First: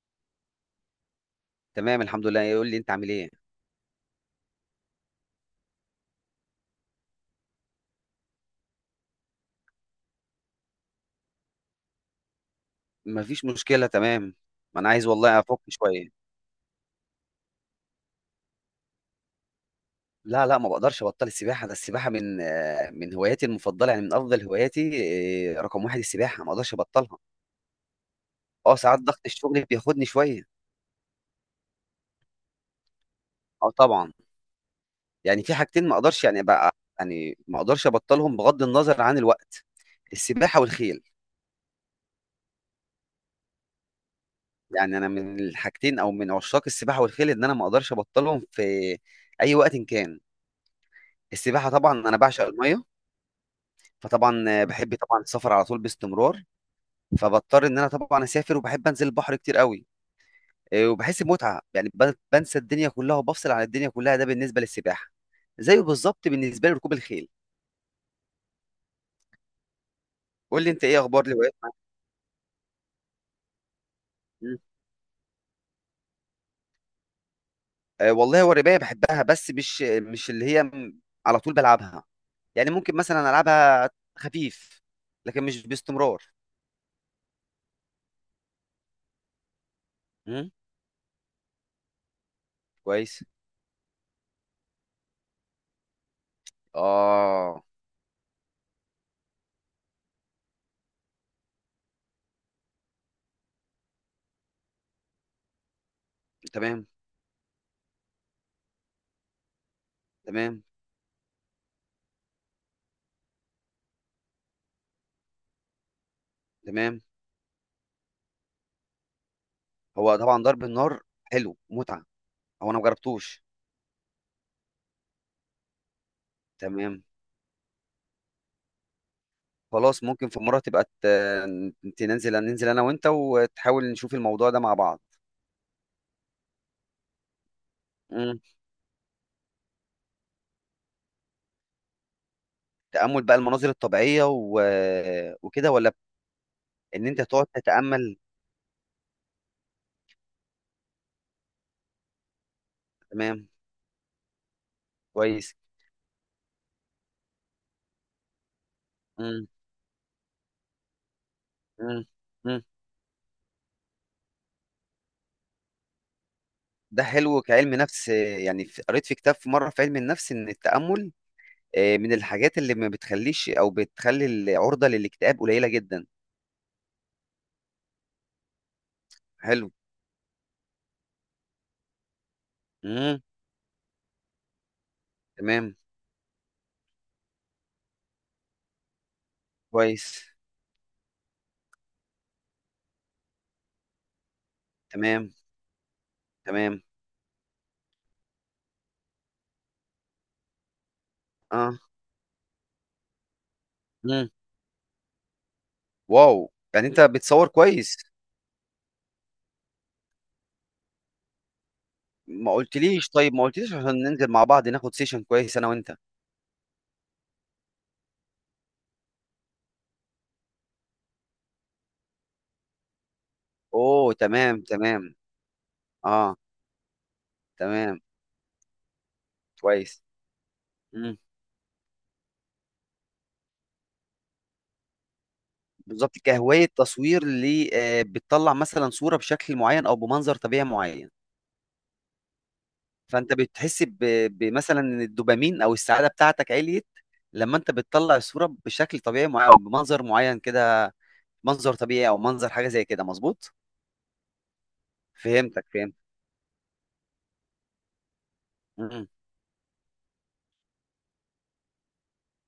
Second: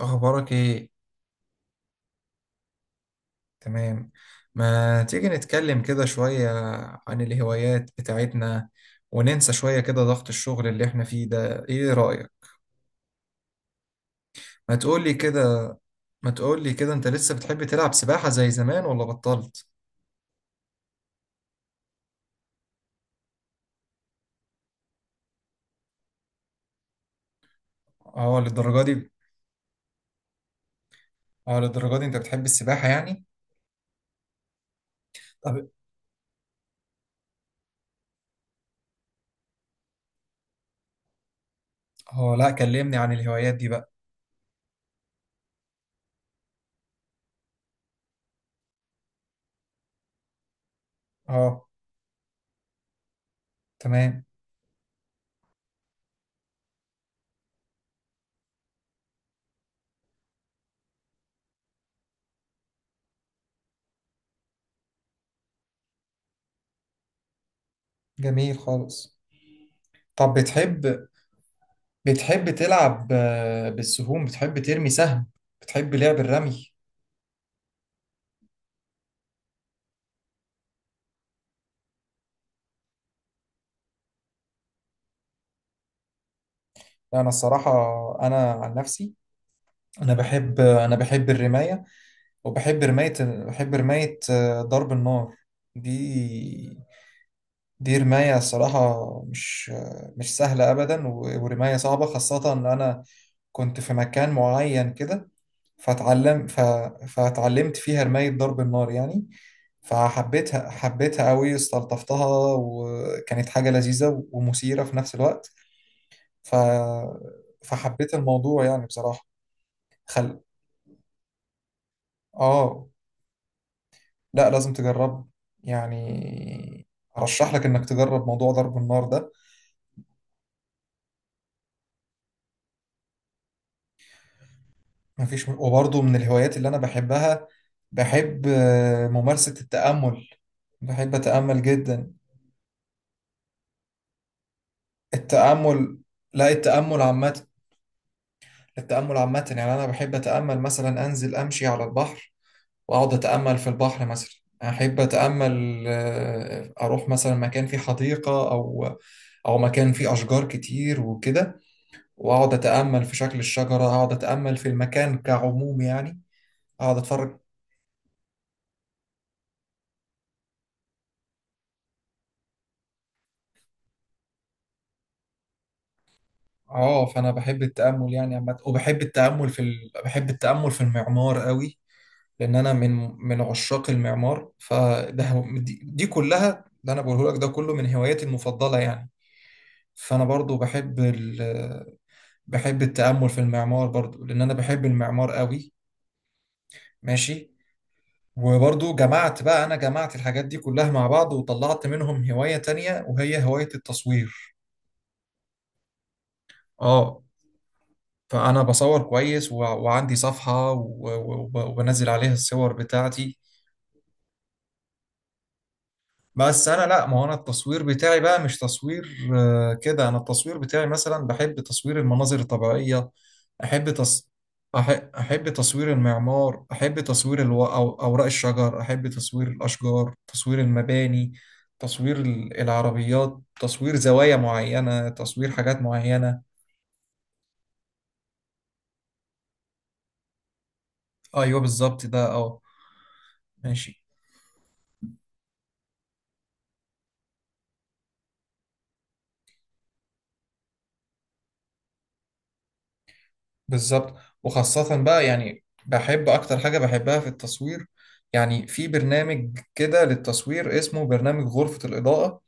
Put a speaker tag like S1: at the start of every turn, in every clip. S1: أخبارك إيه؟
S2: تمام، الحمد لله. يقول لي انت عامل ايه؟
S1: تمام. ما تيجي نتكلم كده شوية عن الهوايات بتاعتنا وننسى شوية كده ضغط الشغل اللي إحنا فيه ده، إيه رأيك؟
S2: مفيش مشكله، تمام.
S1: ما
S2: ما انا عايز
S1: تقولي
S2: والله افك
S1: كده.
S2: شويه.
S1: ما تقولي كده، أنت لسه بتحب تلعب سباحة زي زمان ولا بطلت؟
S2: لا، لا، ما بقدرش ابطل السباحه. ده السباحه من هواياتي المفضله، يعني من افضل هواياتي. رقم واحد، السباحه ما اقدرش ابطلها.
S1: أه،
S2: اه،
S1: للدرجة
S2: ساعات
S1: دي.
S2: ضغط الشغل بياخدني شويه.
S1: أه، للدرجة دي، أنت بتحب السباحة يعني؟
S2: اه، طبعا. يعني في
S1: طب.
S2: حاجتين ما اقدرش، يعني، بقى. يعني ما اقدرش ابطلهم بغض النظر عن الوقت. السباحه والخيل.
S1: أه، لأ، كلمني عن الهوايات دي بقى.
S2: يعني انا من الحاجتين، او من عشاق السباحه والخيل، ان انا ما اقدرش ابطلهم في اي وقت إن كان.
S1: أه.
S2: السباحه طبعا انا بعشق الميه.
S1: تمام.
S2: فطبعا بحب طبعا السفر على طول، باستمرار. فبضطر ان انا طبعا اسافر، وبحب انزل البحر كتير قوي. إيه، وبحس بمتعه، يعني بنسى الدنيا كلها وبفصل عن الدنيا كلها. ده بالنسبه للسباحه. زيه بالظبط بالنسبه لركوب الخيل.
S1: جميل خالص. طب
S2: قول لي انت ايه
S1: بتحب
S2: اخبار الهوايات؟
S1: بتحب تلعب بالسهوم،
S2: مم.
S1: بتحب ترمي سهم؟ بتحب لعب الرمي؟
S2: والله هو الرمايه بحبها، بس مش اللي هي على طول بلعبها. يعني ممكن مثلا العبها خفيف. لكن مش باستمرار.
S1: لا، انا الصراحه، انا عن نفسي، انا
S2: مم.
S1: بحب انا بحب الرمايه، وبحب رمايه
S2: كويس.
S1: بحب رمايه آه، ضرب النار دي.
S2: اه،
S1: دي رمايه الصراحه، مش سهله ابدا، ورمايه صعبه، خاصه ان انا كنت في مكان معين كده. فتعلم ف...
S2: تمام،
S1: فتعلمت فيها رمايه ضرب النار يعني.
S2: تمام،
S1: فحبيتها قوي، استلطفتها، وكانت حاجه لذيذه ومثيره في نفس الوقت. ف...
S2: تمام.
S1: فحبيت الموضوع يعني بصراحه.
S2: هو
S1: خل
S2: طبعا ضرب النار حلو، متعه. هو انا
S1: اه.
S2: مجربتوش.
S1: لا، لازم تجرب يعني،
S2: تمام.
S1: ارشح لك انك تجرب موضوع ضرب النار ده.
S2: خلاص، ممكن في مره تبقى ننزل انا وانت، وتحاول نشوف الموضوع ده مع بعض.
S1: مفيش، وبرضه من الهوايات اللي انا بحبها،
S2: مم.
S1: بحب ممارسة التأمل. بحب أتأمل جدا.
S2: تامل بقى المناظر الطبيعيه وكده، ولا؟
S1: التأمل. لا، التأمل
S2: ان انت
S1: عامة.
S2: تقعد تتامل؟
S1: التأمل عامة، يعني أنا بحب أتأمل مثلا أنزل أمشي على البحر، وأقعد
S2: تمام،
S1: أتأمل في البحر مثلا. أحب
S2: كويس.
S1: أتأمل، أروح مثلا مكان فيه حديقة، أو
S2: مم.
S1: أو مكان فيه أشجار كتير وكده.
S2: مم.
S1: واقعد
S2: مم.
S1: اتامل في شكل الشجره، اقعد اتامل في المكان كعموم يعني، اقعد
S2: ده
S1: اتفرج.
S2: حلو، كعلم نفس. يعني قريت في كتاب في مره في علم النفس ان التامل من الحاجات اللي ما بتخليش او بتخلي العرضه للاكتئاب قليله جدا.
S1: اه، فانا بحب التامل يعني عامه، وبحب التامل
S2: حلو.
S1: بحب التامل في المعمار قوي، لان انا من
S2: مم.
S1: من عشاق المعمار. فده
S2: تمام،
S1: دي كلها اللي انا بقوله لك، ده كله من هواياتي المفضله يعني. فانا
S2: كويس،
S1: برضو بحب بحب التامل في المعمار برضو، لان انا بحب المعمار
S2: تمام،
S1: قوي.
S2: تمام.
S1: ماشي. وبرضو جمعت بقى، أنا جمعت الحاجات دي كلها مع بعض
S2: اه.
S1: وطلعت منهم هواية تانية وهي هواية
S2: مم.
S1: التصوير.
S2: واو، يعني انت
S1: اه،
S2: بتصور كويس.
S1: فانا بصور كويس، وعندي صفحة، وبنزل عليها
S2: ما
S1: الصور
S2: قلتليش، طيب
S1: بتاعتي.
S2: ما قلتليش عشان ننزل مع بعض ناخد سيشن كويس انا وانت.
S1: بس انا، لا، ما هو انا التصوير بتاعي بقى مش تصوير كده. انا التصوير بتاعي مثلا بحب تصوير المناظر الطبيعية. احب
S2: اوه،
S1: تص...
S2: تمام،
S1: أح...
S2: تمام.
S1: احب تصوير
S2: اه،
S1: المعمار، احب تصوير
S2: تمام،
S1: اوراق الشجر، احب تصوير
S2: كويس.
S1: الاشجار، تصوير
S2: مم.
S1: المباني، تصوير العربيات، تصوير زوايا معينة، تصوير حاجات
S2: بالظبط،
S1: معينة.
S2: كهواية تصوير اللي بتطلع مثلا صورة بشكل معين او بمنظر طبيعي معين.
S1: ايوه بالظبط ده اه.
S2: فانت بتحس
S1: ماشي.
S2: بمثلا ان الدوبامين او السعادة بتاعتك عليت. لما انت بتطلع الصورة بشكل طبيعي معين او بمنظر معين كده. منظر طبيعي او منظر حاجة زي كده، مظبوط.
S1: بالظبط. وخاصة بقى يعني
S2: فهمتك، فهمت.
S1: بحب أكتر حاجة بحبها في التصوير، يعني في
S2: مم.
S1: برنامج كده للتصوير اسمه برنامج غرفة الإضاءة.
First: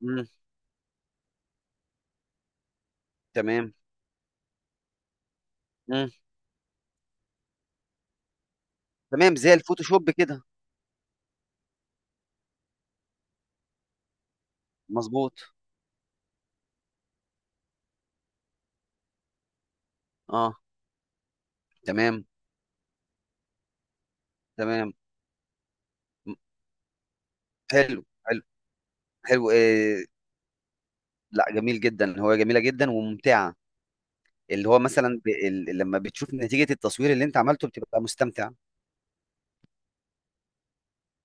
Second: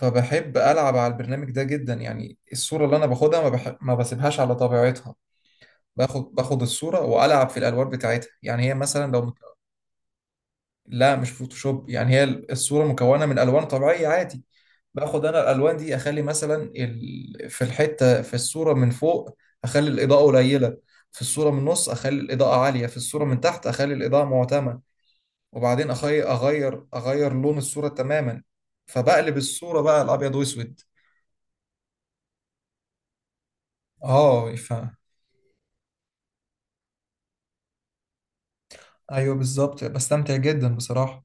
S2: مم.
S1: ألعب على البرنامج ده جدا. يعني الصورة اللي أنا باخدها
S2: تمام.
S1: ما بسيبهاش على طبيعتها.
S2: مم.
S1: باخد الصورة وألعب في الألوان بتاعتها، يعني هي مثلا لو.
S2: تمام، زي الفوتوشوب كده.
S1: لا مش فوتوشوب، يعني هي الصورة مكونة من ألوان طبيعية عادي. باخد
S2: مظبوط.
S1: أنا الألوان دي، أخلي مثلا في الحتة في الصورة من فوق أخلي الإضاءة
S2: اه،
S1: قليلة، في الصورة من النص أخلي
S2: تمام،
S1: الإضاءة عالية، في الصورة من تحت أخلي الإضاءة معتمة.
S2: تمام.
S1: وبعدين
S2: م-
S1: أغير لون الصورة
S2: حلو،
S1: تماما،
S2: حلو.
S1: فبقلب
S2: حلو،
S1: الصورة بقى
S2: إيه.
S1: الأبيض وأسود.
S2: لا، جميل جدا، هو جميله جدا وممتعه.
S1: اه
S2: اللي هو مثلا لما بتشوف نتيجه التصوير اللي انت عملته بتبقى مستمتع.
S1: أيوه بالظبط، بستمتع جدا بصراحة.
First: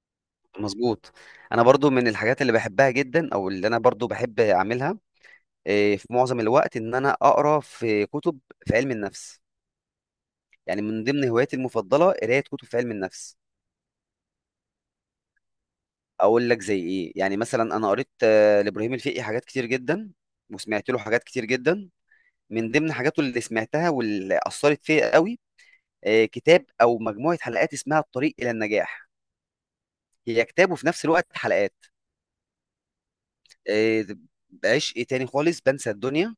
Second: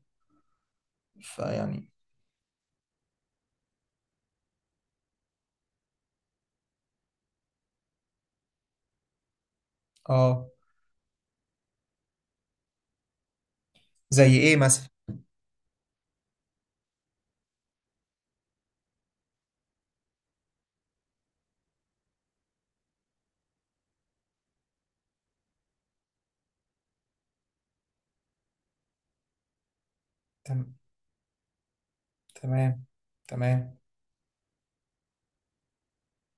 S2: مظبوط. انا
S1: فيعني.
S2: برضو من الحاجات اللي بحبها جدا، او اللي انا برضو بحب اعملها. إيه، في معظم الوقت ان انا اقرا في كتب. في علم النفس.
S1: اه.
S2: يعني من ضمن هواياتي المفضله قرايه كتب في علم النفس.
S1: زي إيه مثلا؟
S2: اقول لك زي ايه. يعني مثلا انا قريت لابراهيم الفقي حاجات كتير جدا. وسمعت له حاجات كتير جدا. من ضمن حاجاته اللي سمعتها واللي اثرت فيا قوي، كتاب او مجموعه حلقات اسمها الطريق الى النجاح. هي كتاب
S1: تم-
S2: وفي نفس الوقت حلقات.
S1: تمام. تمام.
S2: آه، بعشق تاني خالص، بنسى الدنيا.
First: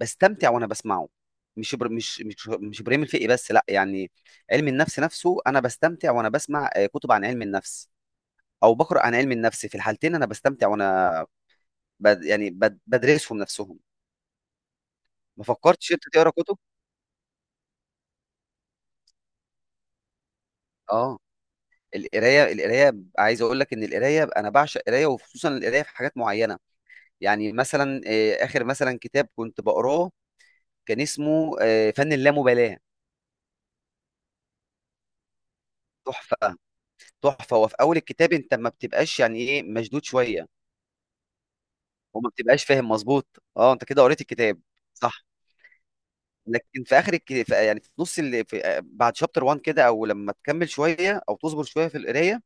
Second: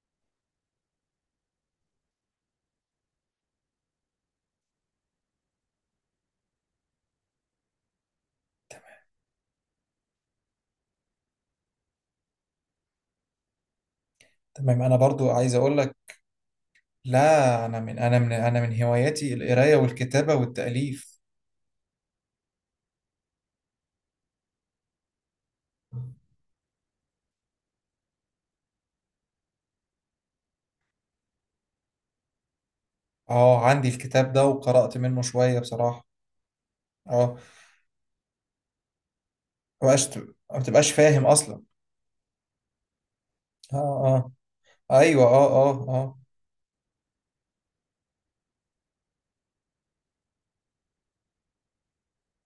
S2: بستمتع وانا بسمعه. مش ابراهيم الفقي بس، لا يعني. علم النفس نفسه انا بستمتع وانا بسمع كتب عن علم النفس. او بقرا عن علم النفس، في الحالتين انا بستمتع، وانا يعني بدرسهم نفسهم.
S1: تمام. انا برضو
S2: ما
S1: عايز اقول
S2: فكرتش
S1: لك،
S2: أنت تقرا كتب؟
S1: لا انا من هواياتي القرايه والكتابه
S2: آه،
S1: والتاليف.
S2: القراية، القراية. عايز أقول لك إن القراية أنا باعشق القراية، وخصوصًا القراية في حاجات معينة. يعني مثلًا، آخر مثلًا كتاب كنت باقراه، كان اسمه فن اللامبالاة.
S1: اه، عندي الكتاب ده وقرات منه شويه بصراحه.
S2: تحفة.
S1: اه.
S2: تحفة. هو في أول الكتاب أنت ما بتبقاش، يعني إيه، مشدود شوية،
S1: ما بتبقاش فاهم اصلا.
S2: وما بتبقاش فاهم، مضبوط. أنت كده
S1: اه.
S2: قريت
S1: اه.
S2: الكتاب،
S1: ايوه
S2: صح؟
S1: اه اه اه.
S2: لكن في آخر في، يعني في نُص في، بعد chapter 1 كده، أو لمّا تكمل شوية أو تصبر شوية في القراية،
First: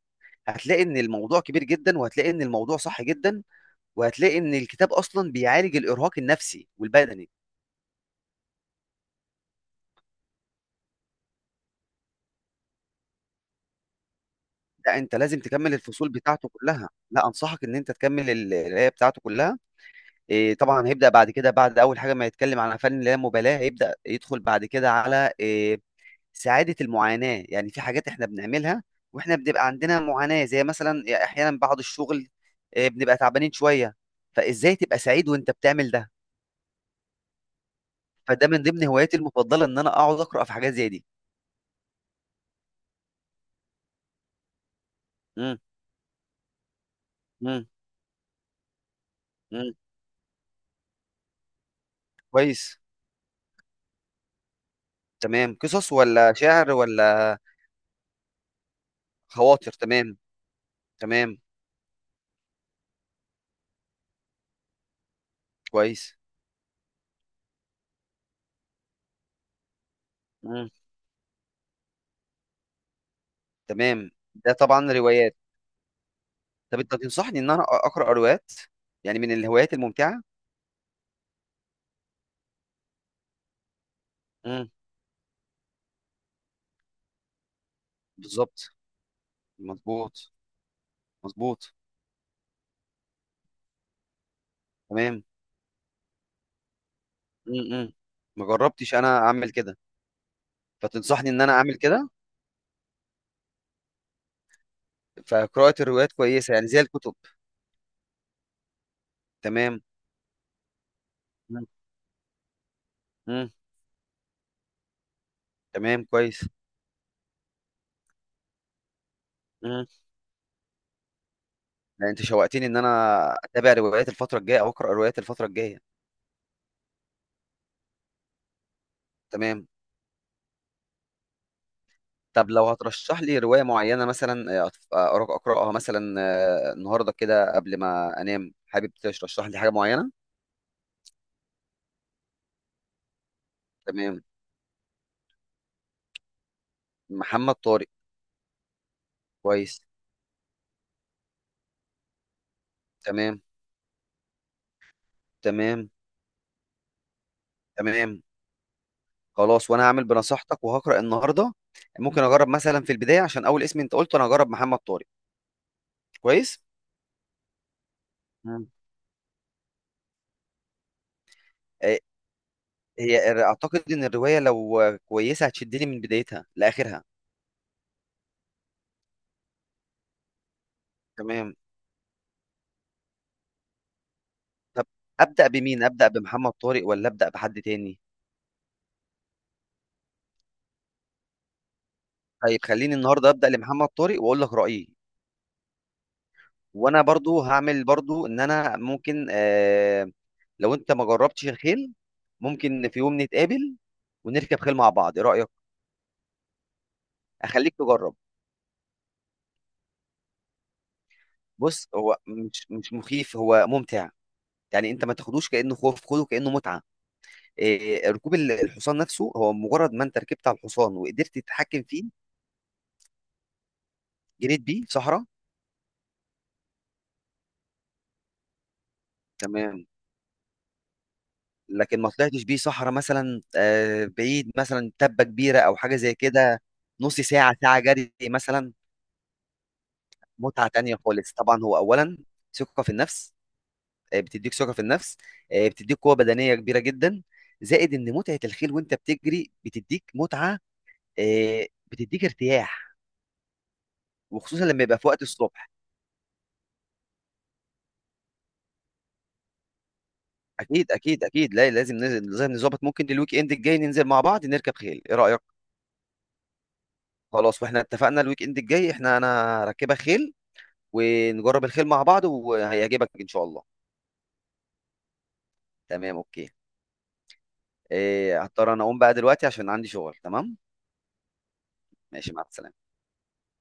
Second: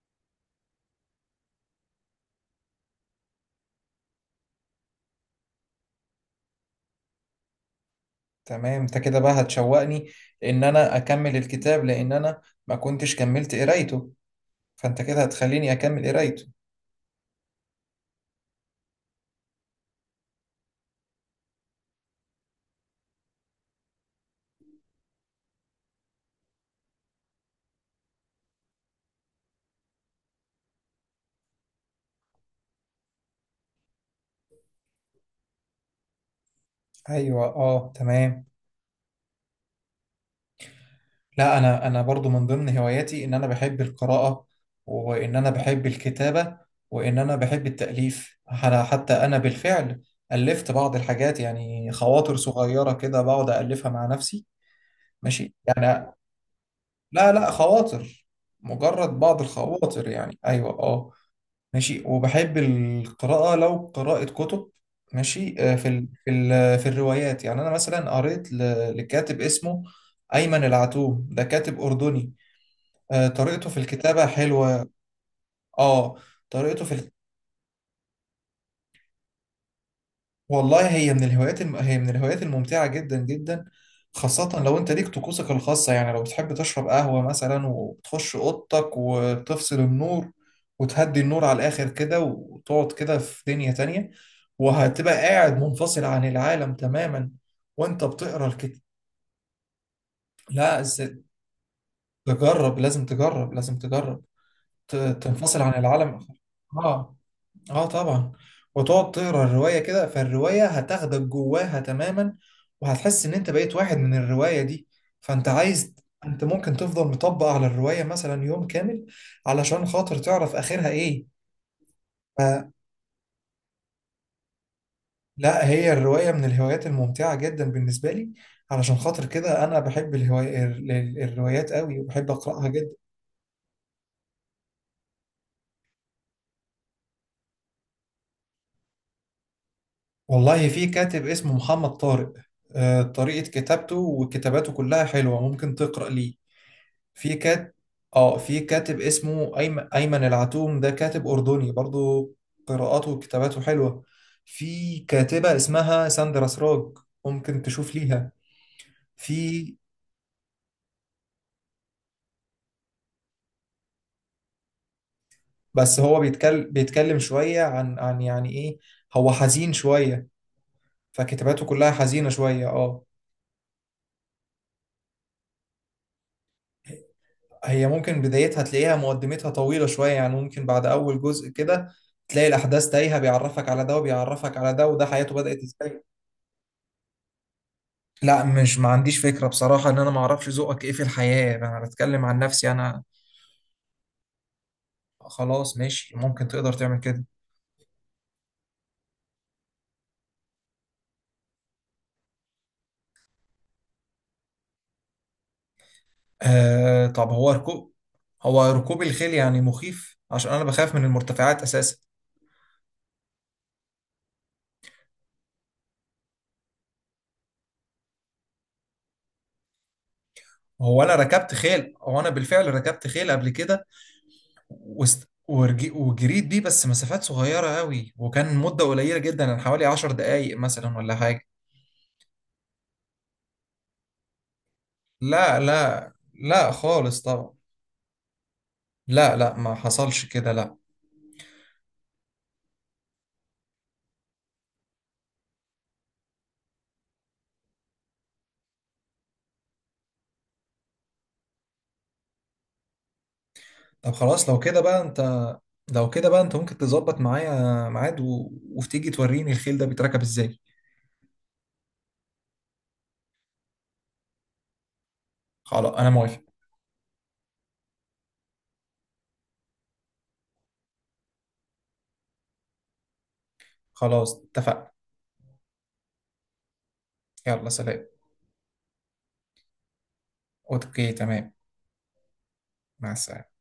S2: هتلاقي إن الموضوع كبير جدًا، وهتلاقي إن الموضوع صح جدًا، وهتلاقي إن الكتاب أصلًا بيعالج الإرهاق النفسي والبدني.
S1: تمام، انت كده بقى هتشوقني ان انا اكمل الكتاب، لان انا ما كنتش كملت قرايته،
S2: لأ،
S1: فانت
S2: أنت
S1: كده
S2: لازم
S1: هتخليني
S2: تكمّل
S1: اكمل
S2: الفصول
S1: قرايته.
S2: بتاعته كلّها. لأ، أنصحك إن أنت تكمّل القراية بتاعته كلّها. طبعًا هيبدأ بعد كده، بعد أول حاجة ما يتكلّم عن فن اللامبالاة، هيبدأ يدخل بعد كده على سعادة المعاناة. يعني في حاجات إحنا بنعملها وإحنا بنبقى عندنا معاناة، زي مثلًا، أحيانًا بعد الشغل بنبقى تعبانين شوية. فإزاي تبقى سعيد وأنت بتعمل ده؟
S1: ايوه اه. تمام.
S2: فده من ضمن هواياتي المفضلة إن أنا أقعد أقرأ في حاجات زي دي.
S1: لا، انا برضو من ضمن هواياتي ان انا بحب القراءة، وان انا
S2: إمم،
S1: بحب الكتابة، وان انا
S2: إمم،
S1: بحب التأليف. حتى انا
S2: إمم.
S1: بالفعل ألفت بعض الحاجات، يعني خواطر
S2: كويس.
S1: صغيرة كده بقعد ألفها مع نفسي. ماشي
S2: تمام، قصص
S1: يعني.
S2: ولا شعر
S1: لا
S2: ولا؟
S1: لا، خواطر. مجرد بعض
S2: خواطر،
S1: الخواطر
S2: تمام،
S1: يعني، ايوه اه.
S2: تمام،
S1: ماشي. وبحب القراءة، لو قراءة كتب. ماشي. في ال
S2: كويس.
S1: في ال في الروايات، يعني انا مثلا قريت لكاتب اسمه أيمن
S2: مم.
S1: العتوم، ده كاتب أردني. طريقته في
S2: تمام،
S1: الكتابة
S2: ده
S1: حلوة.
S2: طبعا روايات.
S1: اه،
S2: طب
S1: طريقته
S2: انت تنصحني ان انا اقرا روايات؟ يعني من الهوايات الممتعه؟
S1: والله، هي من الهوايات الممتعة جدا جدا، خاصة
S2: مم.
S1: لو انت ليك طقوسك الخاصة. يعني لو بتحب تشرب قهوة مثلا وتخش
S2: بالظبط.
S1: اوضتك وتفصل
S2: مظبوط،
S1: النور، وتهدي النور على
S2: مظبوط،
S1: الاخر كده، وتقعد كده في دنيا تانية، وهتبقى
S2: تمام.
S1: قاعد منفصل عن العالم تماما
S2: امم.
S1: وانت
S2: ما
S1: بتقرا الكتاب.
S2: جربتش انا اعمل كده.
S1: لا إز-
S2: فتنصحني ان انا اعمل كده؟
S1: تجرب، لازم تجرب، تنفصل
S2: فقراءه
S1: عن
S2: الروايات
S1: العالم.
S2: كويسه، يعني زي الكتب؟
S1: اه. اه طبعا. وتقعد تقرا الرواية
S2: تمام.
S1: كده، فالرواية هتاخدك
S2: مم.
S1: جواها تماما، وهتحس ان
S2: مم.
S1: انت بقيت واحد من الرواية دي. فانت عايز.
S2: تمام،
S1: انت
S2: كويس.
S1: ممكن تفضل مطبق على الرواية مثلا يوم كامل
S2: مم.
S1: علشان خاطر تعرف اخرها ايه.
S2: لا، انت شوقتني
S1: ف-
S2: ان انا اتابع روايات الفتره الجايه، او اقرا روايات الفتره
S1: لا،
S2: الجايه.
S1: هي الرواية من الهوايات الممتعة جدا بالنسبة لي، علشان خاطر كده
S2: تمام.
S1: انا بحب الهواية الروايات قوي، وبحب
S2: طب
S1: اقراها
S2: لو
S1: جدا.
S2: هترشح لي رواية معينة مثلا، أقرأها مثلا النهاردة كده قبل ما أنام، حابب ترشح لي حاجة معينة؟
S1: والله في كاتب اسمه محمد طارق. طريقة كتابته
S2: تمام.
S1: وكتاباته كلها حلوة، ممكن تقرأ ليه. في
S2: محمد
S1: كات
S2: طارق.
S1: اه، في كاتب اسمه
S2: كويس،
S1: أيمن العتوم، ده كاتب أردني برضو، قراءاته
S2: تمام،
S1: وكتاباته حلوة. في كاتبة
S2: تمام،
S1: اسمها ساندرا سراج، ممكن تشوف
S2: تمام.
S1: ليها.
S2: خلاص،
S1: في
S2: وأنا هعمل بنصيحتك وهقرأ النهاردة. ممكن أجرب مثلا في البداية، عشان أول اسم أنت قلته، أنا هجرب محمد طارق.
S1: بس هو
S2: كويس؟
S1: بيتكلم شوية عن يعني
S2: مم.
S1: إيه، هو حزين شوية، فكتاباته كلها
S2: آه،
S1: حزينة شوية اه.
S2: هي أعتقد إن الرواية لو كويسة هتشدني من بدايتها لآخرها.
S1: هي ممكن بدايتها تلاقيها مقدمتها طويلة شوية، يعني ممكن بعد أول جزء
S2: تمام.
S1: كده تلاقي الأحداث تايهة، بيعرفك على ده وبيعرفك على
S2: طب
S1: ده وده حياته
S2: أبدأ
S1: بدأت
S2: بمين؟
S1: إزاي.
S2: أبدأ بمحمد طارق ولا أبدأ بحد تاني؟
S1: لا، مش، ما عنديش فكرة بصراحة، ان انا ما اعرفش ذوقك ايه في الحياة، انا بتكلم عن
S2: طيب،
S1: نفسي
S2: خليني
S1: انا.
S2: النهارده ابدا لمحمد طارق، واقول لك رايي.
S1: خلاص ماشي، ممكن تقدر تعمل
S2: وانا
S1: كده.
S2: برضو هعمل برضو ان انا ممكن لو انت ما جربتش الخيل، ممكن في يوم نتقابل، ونركب خيل مع بعض. ايه رايك؟
S1: آه طب هو
S2: اخليك
S1: ركوب
S2: تجرب.
S1: هو ركوب الخيل يعني مخيف، عشان انا بخاف من المرتفعات
S2: بص،
S1: اساسا.
S2: هو مش مخيف، هو ممتع. يعني انت ما تاخدوش كانه خوف، خده كانه متعه. آه، ركوب الحصان نفسه، هو مجرد ما انت ركبت على الحصان وقدرت تتحكم فيه.
S1: هو انا بالفعل ركبت خيل قبل كده
S2: جريت بيه في صحراء.
S1: وجريت بيه، بس مسافات صغيرة قوي، وكان مدة قليلة جدا، يعني حوالي
S2: تمام.
S1: 10 دقايق مثلا ولا حاجة.
S2: لكن ما طلعتش بيه صحراء مثلا، بعيد، مثلا تبة
S1: لا
S2: كبيرة أو حاجة
S1: لا
S2: زي كده.
S1: لا، خالص
S2: نص
S1: طبعا.
S2: ساعة، ساعة جري مثلا؟
S1: لا لا، ما حصلش كده،
S2: متعة
S1: لا.
S2: تانية خالص، طبعا، هو أولا، ثقة في النفس. بتديك ثقة في النفس. بتديك قوة بدنية كبيرة جدا. زائد إن متعة الخيل وأنت بتجري بتديك متعة. آه، بتديك ارتياح.
S1: طب خلاص لو
S2: وخصوصا
S1: كده
S2: لما يبقى
S1: بقى
S2: في
S1: انت
S2: وقت الصبح.
S1: لو كده بقى انت ممكن تظبط معايا ميعاد، وتيجي توريني الخيل ده بيتركب ازاي.
S2: أكيد، أكيد، أكيد، لا لازم لازم نظبط. ممكن الويك إند الجاي ننزل مع بعض نركب خيل، إيه رأيك؟
S1: خلاص انا موافق.
S2: خلاص، واحنا اتفقنا الويك إند الجاي احنا، أنا راكبة خيل، ونجرب الخيل مع بعض، وهيعجبك ان شاء الله.
S1: خلاص اتفقنا.
S2: تمام، اوكي.
S1: يلا سلام.
S2: إيه، هضطر انا اقوم بقى دلوقتي، عشان عندي شغل. تمام.
S1: اوكي تمام.
S2: ماشي، مع السلامة.
S1: مع السلامة.